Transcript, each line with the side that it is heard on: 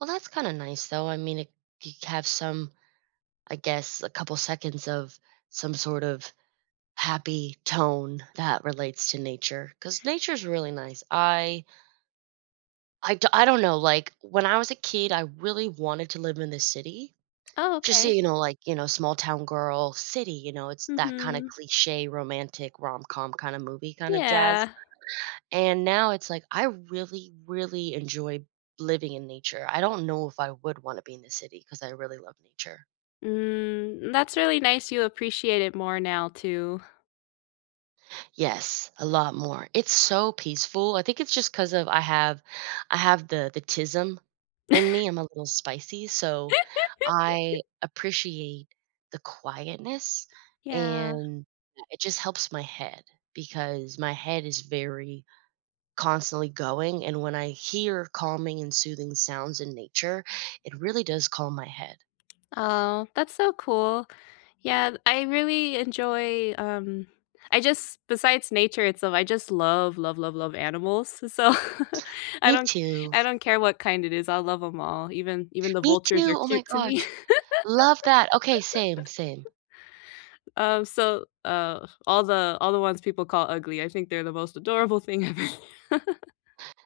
right: Well, that's kinda nice, though. I mean, i you have some I guess, a couple seconds of some sort of happy tone that relates to nature 'cause nature is really nice. I I do I don't know, like, when I was a kid, I really wanted to live in the city.
left: Oh,
right: Just so
left: okay.
right: you know, like, you know, small-town girl, city, you know, it's that kinda
left: Mhm.
right: cliché romantic rom-com kinda movie, kinda jazz,
left: Yeah.
right: and now it's like, I really, really enjoy living in nature. I don't know if I would wanna be in the city 'cause I really love nature.
left: Mm. That's really nice you appreciate it more now too.
right: Yes. A lot more. It's so peaceful. I think it's just 'cause of I have I have the the 'tism in me. I'm a little spicy, so I appreciate the quietness
left: Yeah.
right: and it just helps my head because my head is very constantly going and when I hear calming and soothing sounds in nature, it really does calm my head.
left: Oh, that's so cool. Yeah. I really enjoy, um I just besides nature itself, I just love, love, love, love animals, so, I
right: Me
left: don't
right: too.
left: I don't care what kind it is, I'll love 'em all, even even the
right: Me
left: vultures are
right: too! Oh my
left: cute to me.
right: gosh. Love that! Okay, same, same.
left: Um, so, uh, all the all the ones people call ugly, I think they're the most adorable thing ever.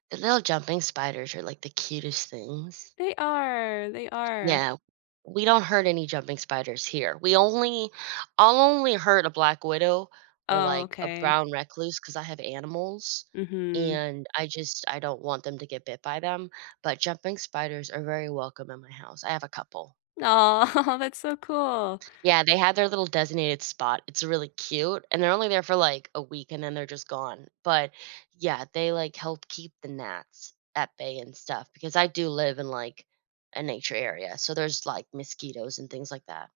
right: The little jumping spiders are, like, the cutest things.
left: They are, they are.
right: No. We don't hurt any jumping spiders here. We only I'll only hurt a black widow or,
left: Oh,
right: like, a
left: okay.
right: brown recluse 'cause I have animals,
left: Mhm.
right: and I just I don't want them to get bit by them. But jumping spiders are very welcome in my house, I have a couple.
left: Oh, that's so cool.
right: Yeah, they had their little designated spot, it's really cute, and they're only there for, like, a week and then they're just gone. But, yeah, they, like, help keep the gnats at bay and stuff because I do live in, like, a nature area, so there's, like, mosquitoes and things like that.